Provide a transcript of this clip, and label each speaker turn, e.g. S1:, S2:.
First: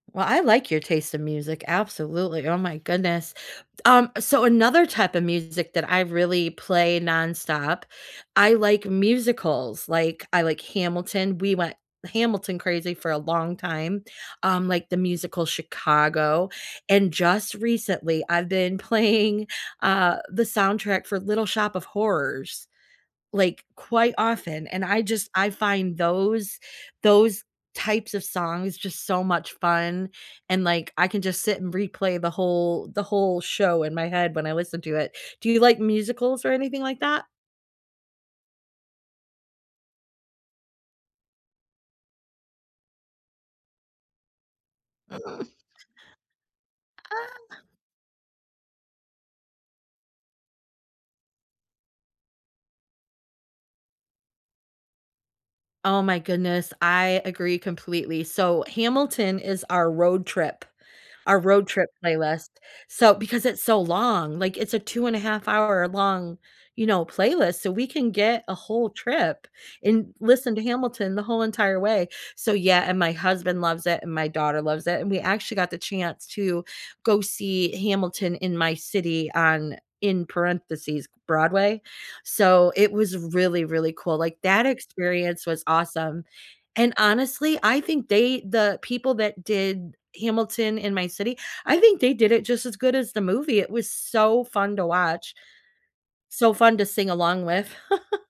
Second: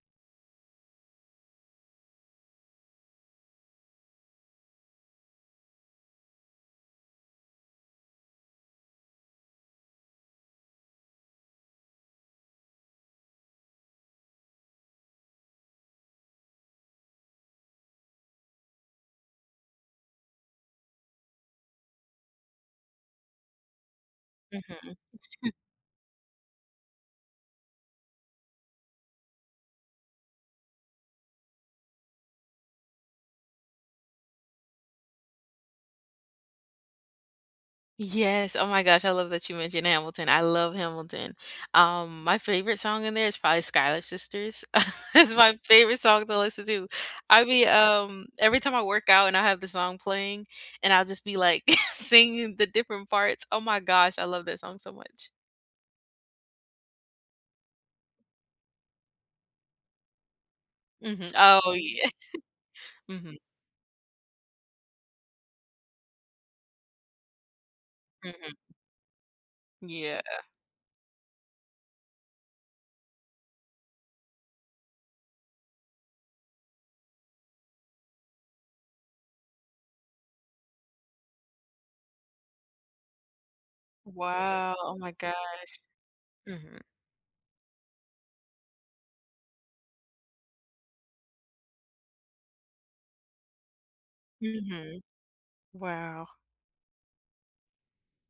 S1: Well, I like your taste of music, absolutely, oh my goodness. D um, so, another type of music that I really play nonstop, I like musicals, like, I like Hamilton. We went Hamilton-crazy for a long time. Um, like the musical Chicago, and just recently, I've been playing, uh, the soundtrack for Little Shop of Horrors, like, quite often, and
S2: Mhm.
S1: I just I find those those types of songs just so much fun, and, like, I can just sit and replay the whole the whole show in my head when I listen to it. Do you like musicals or anything like that?
S2: Yes, oh my gosh, I love that you mentioned Hamilton. I love Hamilton. Um, my favorite song in there is probably "Schuyler Sisters." It's my favorite song, eh, to listen to. I
S1: Ah.
S2: mean, um, every time I work out, and I have the song playing, and I'll just be, like, singing the different parts. Oh my gosh, I love that song so much.
S1: Oh, my goodness, I agree completely. So, Hamilton is our road trip
S2: Mhm.
S1: our road
S2: Oh,
S1: trip
S2: yeah.
S1: playlist, so
S2: Mhm.
S1: because it's so long. Like, it's a two-and-a-half-hour-long, you know, playlist, so we can get a
S2: Mhm.
S1: whole trip and
S2: Yeah.
S1: listen to Hamilton the whole entire way. So, yeah and my husband loves it, and my daughter loves it, and we actually got the chance to go see Hamilton in my city on in parentheses, Broadway, so, it was really, really cool, like that
S2: Wow, oh my gosh.
S1: experience was awesome.
S2: Mhm.
S1: And honestly, I think they the people that did Hamilton in my city, I think they did it just as good as the movie, it was so fun to
S2: Mhm.
S1: watch.
S2: Wow.
S1: So fun to sing along with.